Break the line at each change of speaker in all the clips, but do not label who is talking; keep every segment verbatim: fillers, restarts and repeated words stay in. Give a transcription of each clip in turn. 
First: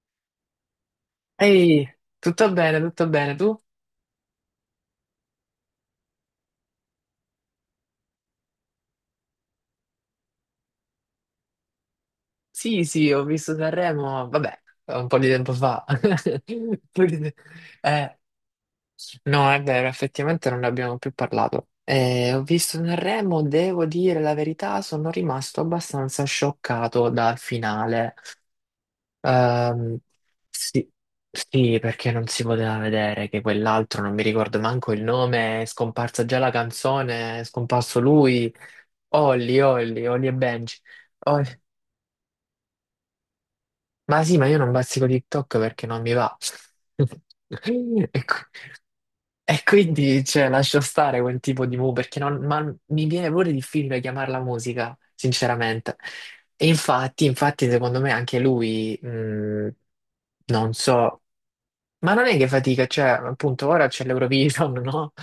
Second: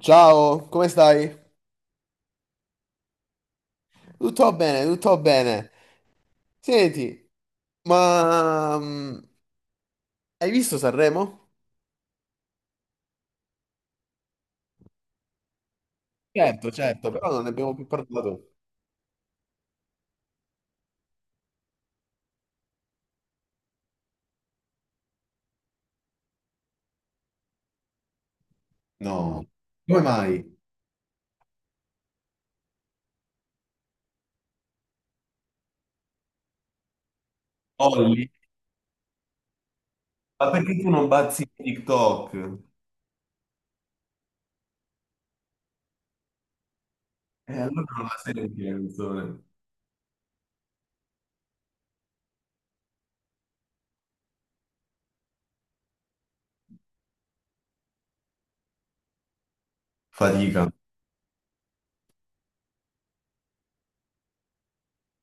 Ciao, come stai?
Ehi, tutto bene, tutto bene. Tu?
Tutto bene, tutto bene. Senti, ma mm, hai visto Sanremo?
Sì, sì, ho visto Sanremo, vabbè, un po' di tempo fa.
Certo,
Un po'
certo.
di
Però
te-
non ne abbiamo più
Eh,
parlato.
no, è vero, effettivamente non ne abbiamo più parlato. Eh, ho visto Sanremo, devo dire la verità, sono rimasto abbastanza scioccato dal finale.
No,
Ehm,
come mai?
sì, sì, perché non si poteva vedere che quell'altro, non mi ricordo manco il nome, è scomparsa già la canzone, è scomparso
Olli,
lui, Olli, Olli, Olli e
ma perché
Benji.
tu non bazzi in TikTok?
Ma sì, ma io non bazzico TikTok perché non mi va.
E allora non la
E, qui-
senti la canzone.
e quindi, cioè, lascio stare quel tipo di mu perché non, ma mi viene pure difficile chiamarla musica, sinceramente. E infatti, infatti, secondo me anche lui, mh,
Fatica.
non so. Ma non è che fatica, cioè, appunto, ora c'è l'Eurovision, no?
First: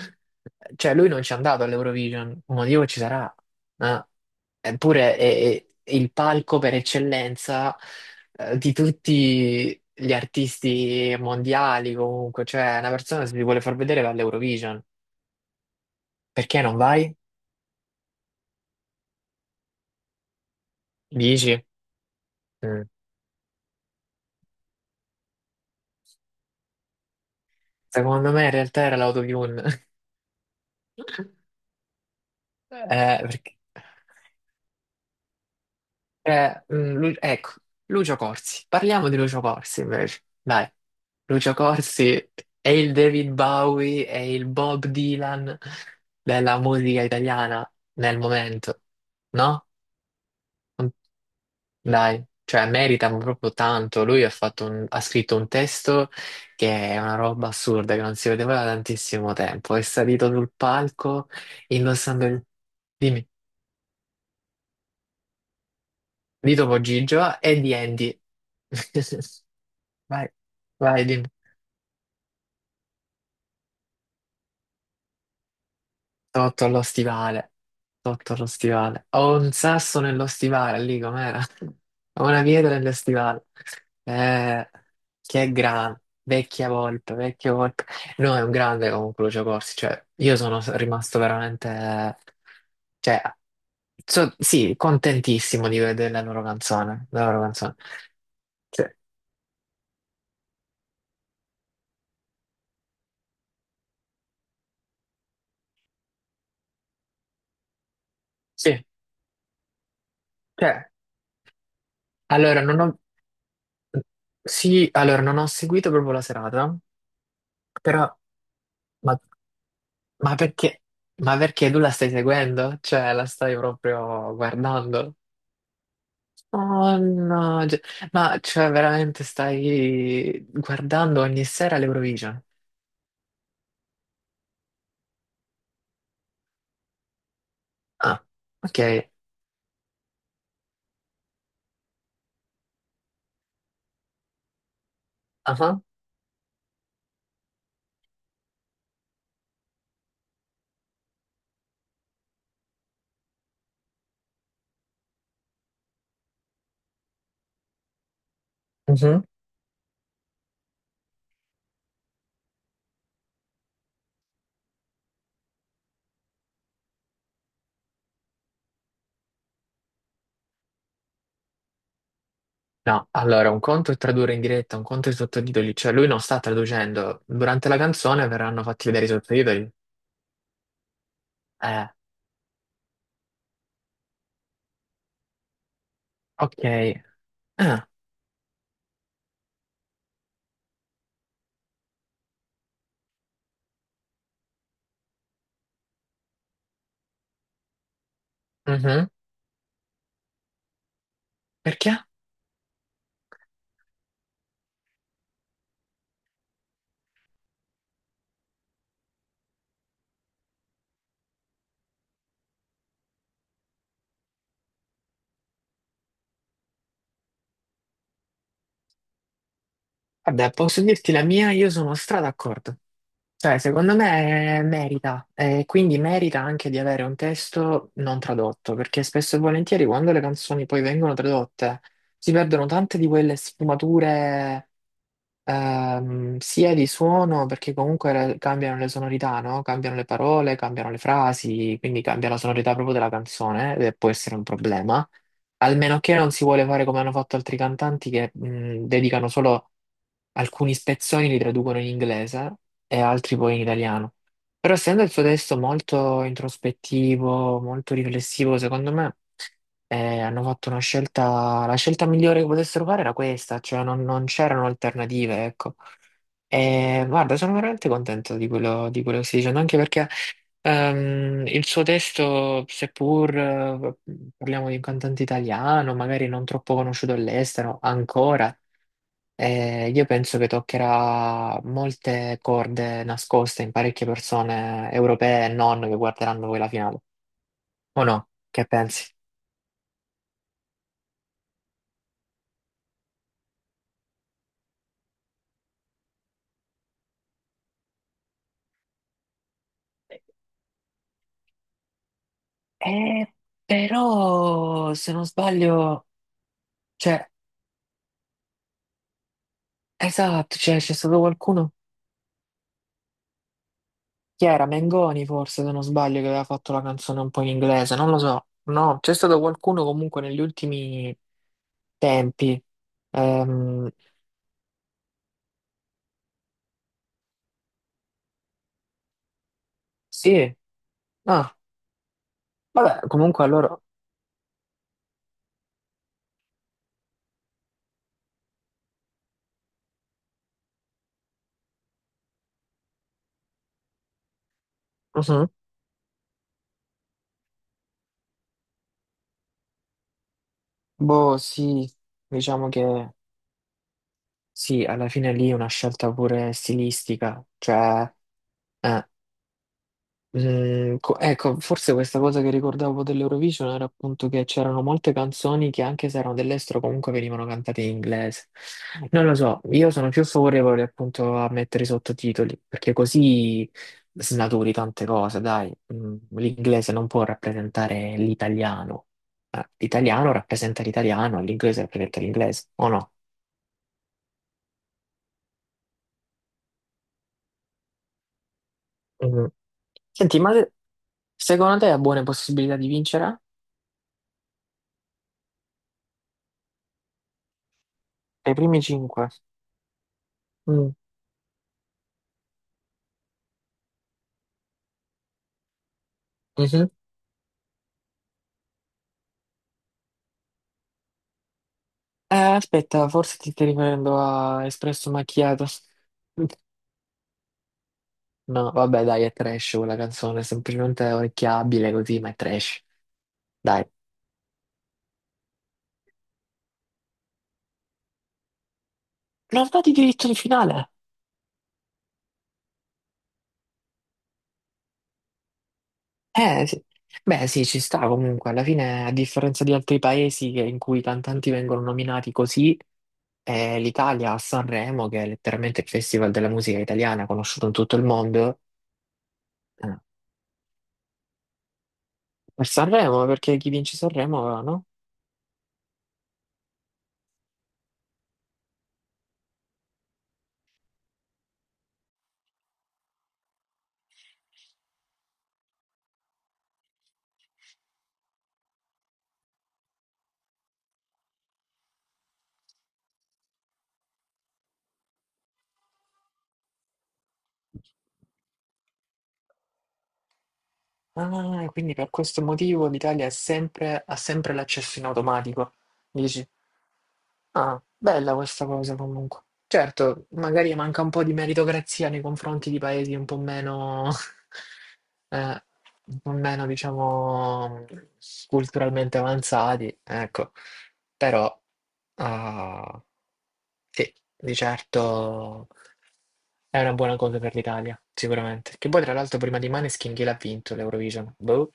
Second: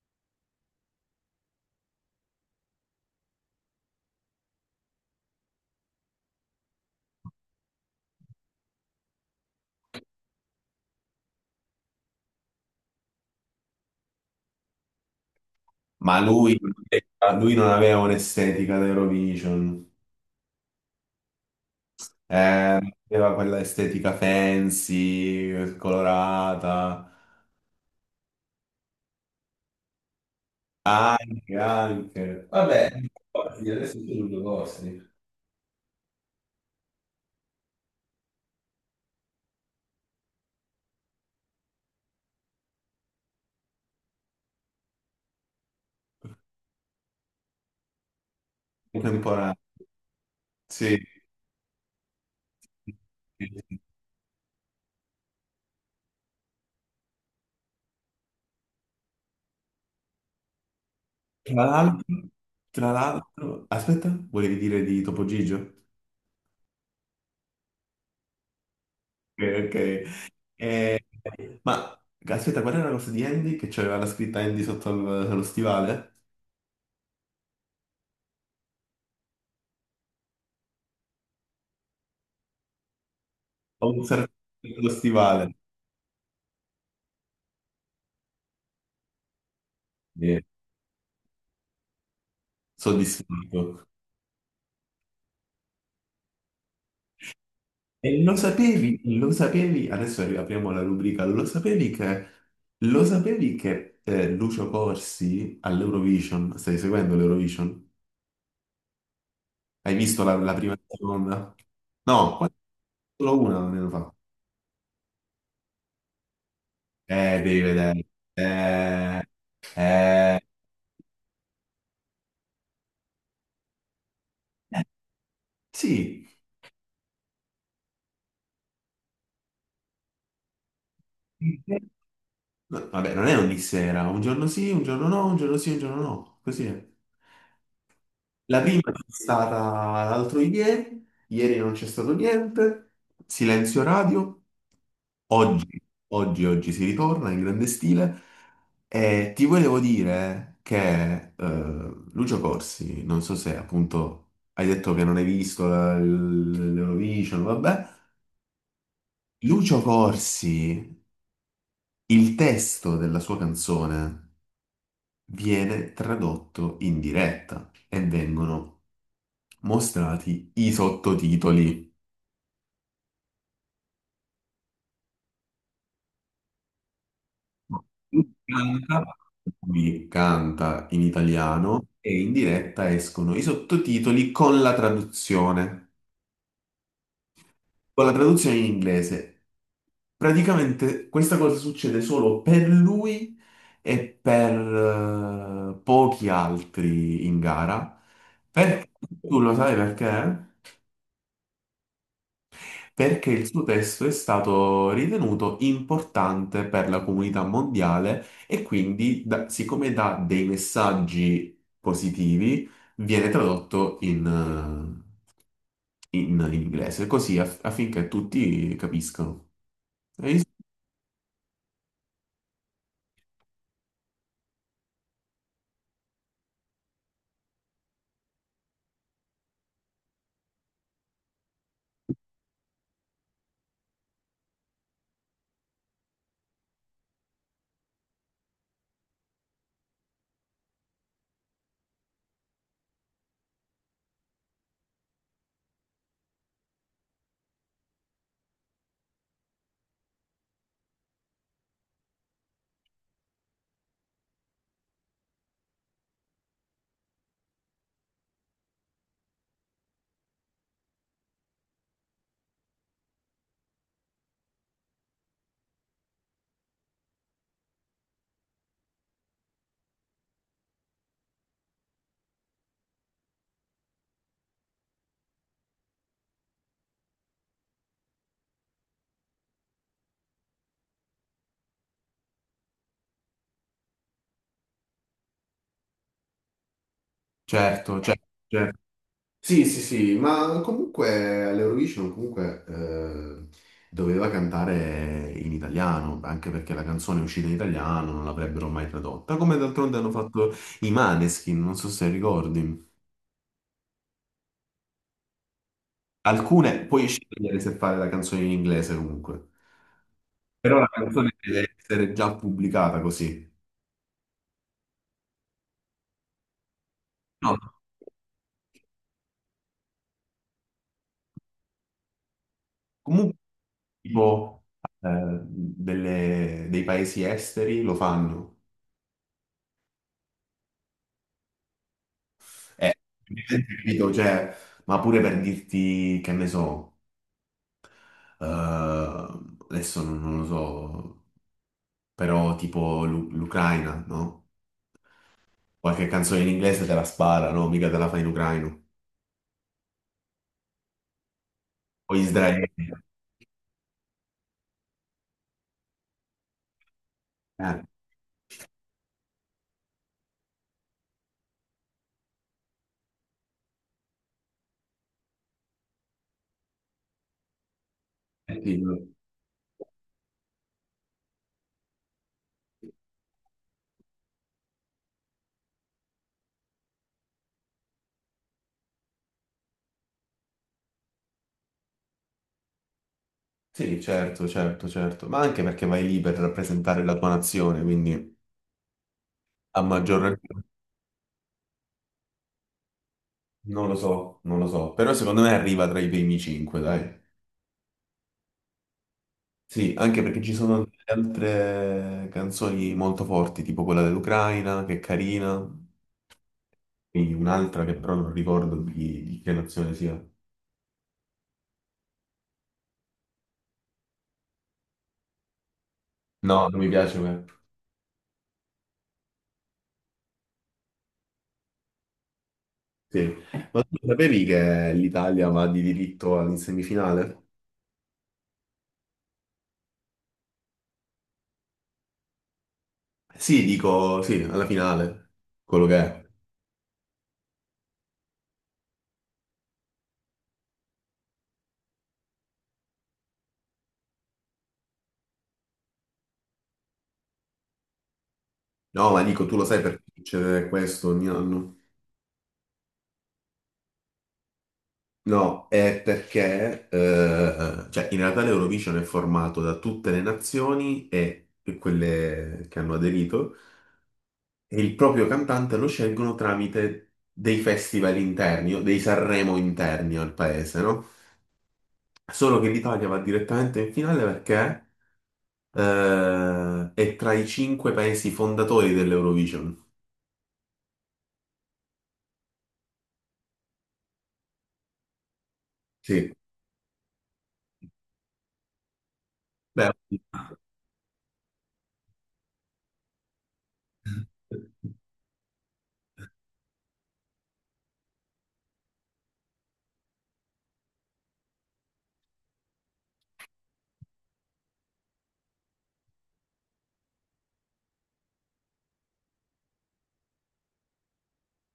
Cioè, lui non ci è andato all'Eurovision, un motivo ci sarà, ma eppure è, è il palco per eccellenza, eh, di tutti gli artisti mondiali, comunque, cioè, una persona se ti vuole far vedere va all'Eurovision.
Ma lui,
Perché non vai?
lui non aveva un'estetica da Eurovision.
Dici?
Eh,
Mm.
aveva quella estetica fancy, colorata.
Secondo me in realtà era l'autotune.
Anche, anche. Vabbè,
Eh, perché?
ricordi, adesso sono due vostri.
Eh, mm, Lu- ecco, Lucio Corsi. Parliamo di Lucio Corsi invece. Dai, Lucio Corsi è il David Bowie, è il Bob Dylan della musica italiana nel momento,
Contemporanei.
no?
Sì.
Dai, cioè merita proprio tanto. Lui ha fatto un- ha scritto un testo che è una roba assurda, che non si vedeva da tantissimo tempo. È salito sul palco
Tra
indossando
l'altro,
il...
tra
Dimmi,
l'altro, aspetta, volevi dire di Topo Gigio?
di Topo Gigio e di Andy.
Ok. Ok.
Vai, vai,
Eh,
dimmi.
ma aspetta, qual era la cosa di Andy che c'aveva la scritta Andy sotto al- allo stivale?
Sotto allo stivale, sotto allo stivale. Ho un sasso nello stivale, lì com'era? Ho una pietra nello stivale.
Ho un
Eh,
serpente allo
che
stivale.
grande, vecchia volpe, vecchia volpe. No, è un grande comunque Lucio Corsi, cioè io
Sì.
sono rimasto veramente, cioè,
Soddisfatto.
so- sì, contentissimo di vedere la loro canzone, la loro canzone.
E lo
Cioè,
sapevi, lo sapevi, adesso apriamo la rubrica, lo sapevi che, lo sapevi che eh, Lucio Corsi all'Eurovision, stai seguendo l'Eurovision?
sì,
Hai visto la, la prima e la
cioè,
seconda? No, qua
allora non ho,
solo una non ne hanno fatto.
sì, allora non ho seguito proprio la serata,
Eh, devi vedere.
però... Ma,
Eh,
ma
eh,
perché? Ma perché tu la stai seguendo? Cioè, la stai proprio guardando?
sì.
Oh no, cioè- ma cioè veramente stai guardando ogni sera l'Eurovision?
No, vabbè, non è ogni sera, un giorno sì, un giorno no, un giorno sì, un giorno no, così è.
Ah,
La
ok.
prima è stata l'altro ieri, ieri non c'è stato niente, silenzio radio. Oggi,
Ah,
oggi, oggi si ritorna in grande stile e ti volevo dire che eh, Lucio Corsi, non so se appunto hai detto che non hai visto la- l- l'Eurovision, vabbè.
mhm.
Lucio Corsi, il testo della sua canzone viene tradotto in diretta e vengono mostrati i sottotitoli.
No, allora un conto è tradurre in diretta, un conto è i sottotitoli, cioè lui non sta traducendo. Durante la canzone
Lui
verranno fatti
canta,
vedere i sottotitoli.
lui canta in italiano
Eh,
e in diretta escono i sottotitoli con la traduzione,
ok. Ah,
con la traduzione in inglese. Praticamente questa cosa succede solo per lui e per eh, pochi altri in gara. Perché
mhm.
tu lo sai perché?
Perché?
Perché il suo testo è stato ritenuto importante per la comunità mondiale e quindi, da- siccome dà dei messaggi positivi, viene tradotto in, eh, in inglese, così aff- affinché tutti capiscano. E io-
Vabbè, posso dirti la mia, io sono stra d'accordo. Cioè, secondo me eh, merita, e quindi merita anche di avere un testo non tradotto, perché spesso e volentieri quando le canzoni poi vengono tradotte si perdono tante di quelle sfumature. Ehm, sia di suono, perché comunque le- cambiano le sonorità, no? Cambiano le parole, cambiano le frasi, quindi cambia la sonorità proprio della canzone, eh, e può essere un problema. Almeno che non si vuole fare come hanno fatto altri cantanti che mh, dedicano solo alcuni spezzoni, li traducono in inglese e altri poi in italiano. Però essendo il suo testo molto introspettivo, molto riflessivo, secondo me eh, hanno fatto una scelta, la scelta migliore che potessero fare era questa, cioè non, non c'erano alternative, ecco. E guarda, sono veramente contento di quello, di quello che stai dicendo, anche perché ehm, il suo testo, seppur eh, parliamo di un cantante italiano, magari non troppo conosciuto all'estero ancora, eh, io penso che toccherà molte corde nascoste in parecchie persone europee e non che guarderanno poi la finale.
certo, eh,
O
certo,
no? Che
certo.
pensi?
Sì, sì, sì, ma comunque all'Eurovision comunque eh, doveva cantare in italiano, anche perché la canzone è uscita in italiano, non l'avrebbero mai tradotta, come d'altronde hanno fatto i Maneskin, non so se ricordi.
Eh, però, se non sbaglio,
Alcune, puoi
cioè,
scegliere se fare la canzone in inglese comunque,
esatto,
però
cioè,
la
c'è stato
canzone deve
qualcuno,
essere già pubblicata così.
chi era? Mengoni forse, se non sbaglio, che aveva fatto la canzone un po' in
No,
inglese, non lo so. No, c'è stato qualcuno comunque negli ultimi tempi.
comunque
Ehm,
tipo eh, delle- dei paesi esteri lo fanno.
sì, ah,
Eh,
vabbè, comunque allora,
capito, cioè, ma pure per dirti che ne so, eh, adesso non, non lo so, però tipo l'U- l'Ucraina, no?
mhm.
Qualche canzone in inglese te la spara, no? Mica te la fa in ucraino.
Boh, sì,
O Israele.
diciamo che sì, alla fine lì è una scelta pure stilistica,
Eh,
cioè... eh. Mm, co- ecco, forse questa cosa che ricordavo dell'Eurovision era appunto che c'erano molte canzoni che anche se erano dell'estero comunque venivano cantate in inglese.
eh sì, no.
Non lo so, io sono più favorevole appunto a mettere i sottotitoli, perché così snaturi tante cose, dai. Mm, l'inglese non può rappresentare l'italiano. Eh, L'italiano rappresenta l'italiano, l'inglese rappresenta l'inglese, o no?
Sì, certo, certo, certo, ma anche perché vai lì per rappresentare la tua nazione, quindi...
Mm.
A maggior
Senti, ma
ragione,
se- secondo te ha buone possibilità di vincere?
non lo so, non lo so, però secondo me arriva tra i primi cinque, dai.
Ai primi cinque.
Sì, anche perché ci sono
Mm.
delle altre canzoni molto forti, tipo quella dell'Ucraina, che è carina, e un'altra che però non ricordo di, di che nazione sia.
Eh, aspetta, forse ti stai riferendo a Espresso Macchiato.
No, non mi piace. Ma...
No, vabbè, dai, è trash quella canzone, è semplicemente orecchiabile così, ma è trash.
sì. Ma
Dai.
tu sapevi che l'Italia va di diritto in semifinale?
Non va di diritto di finale.
Sì, dico, sì, alla finale, quello che è.
Eh, sì. Beh, sì, ci sta comunque. Alla fine, a differenza di altri paesi che- in cui i cantanti vengono nominati così, eh, l'Italia a Sanremo, che è letteralmente il festival della musica italiana conosciuto in tutto il mondo,
No, ma dico, tu lo sai
eh,
perché succede questo ogni anno?
per Sanremo, perché chi vince Sanremo, no?
No, è perché eh, cioè, in realtà l'Eurovision è formato da tutte le nazioni e, e quelle che hanno aderito e il proprio cantante lo scelgono tramite dei festival interni o dei Sanremo interni al paese, no? Solo che l'Italia va direttamente in finale perché eh, è tra i cinque paesi fondatori dell'Eurovision.
Ah, quindi per questo motivo l'Italia è sempre- ha sempre l'accesso in automatico.
Sì.
Dici, ah, bella questa cosa comunque.
Beh,
Certo, magari manca un po' di meritocrazia nei confronti di paesi un po' meno, eh, un po' meno, diciamo, culturalmente avanzati, ecco. Però, ah, sì, di certo è una buona cosa per l'Italia, sicuramente. Che poi, tra l'altro, prima di Maneskin chi l'ha vinto l'Eurovision? Boh.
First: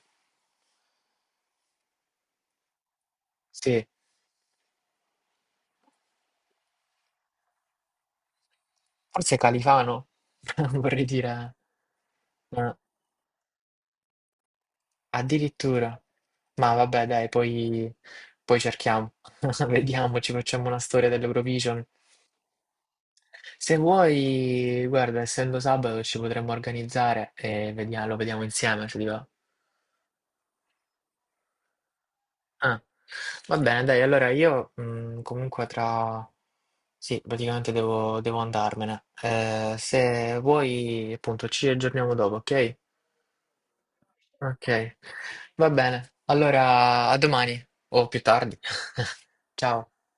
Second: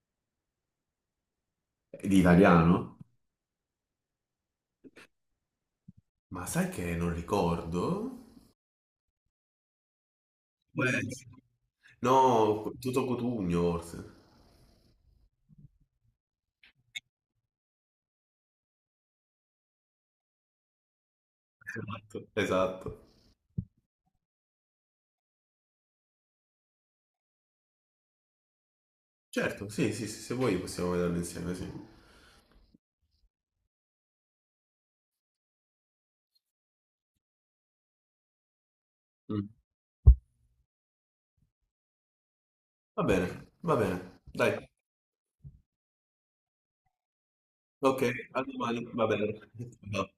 di italiano?
Sì,
Ma sai che non ricordo?
forse Califano,
Può
vorrei
essere.
dire,
No,
ma
tutto Cotugno forse.
addirittura. Ma vabbè, dai, poi, poi cerchiamo, vediamo, ci facciamo una storia dell'Eurovision.
Esatto. Esatto.
Se vuoi, guarda, essendo sabato ci potremmo organizzare e vediamo, lo vediamo insieme, se ti va.
Certo, sì, sì, sì, se vuoi possiamo vederlo insieme, sì.
Ah, va bene, dai, allora io mh, comunque tra... Sì, praticamente devo, devo andarmene.
Mm.
Eh, se vuoi, appunto, ci aggiorniamo dopo, ok?
Va bene, va bene. Dai,
Ok, va bene. Allora, a domani
ok,
o più
a
tardi.
domani, va bene.
Ciao.
Ciao.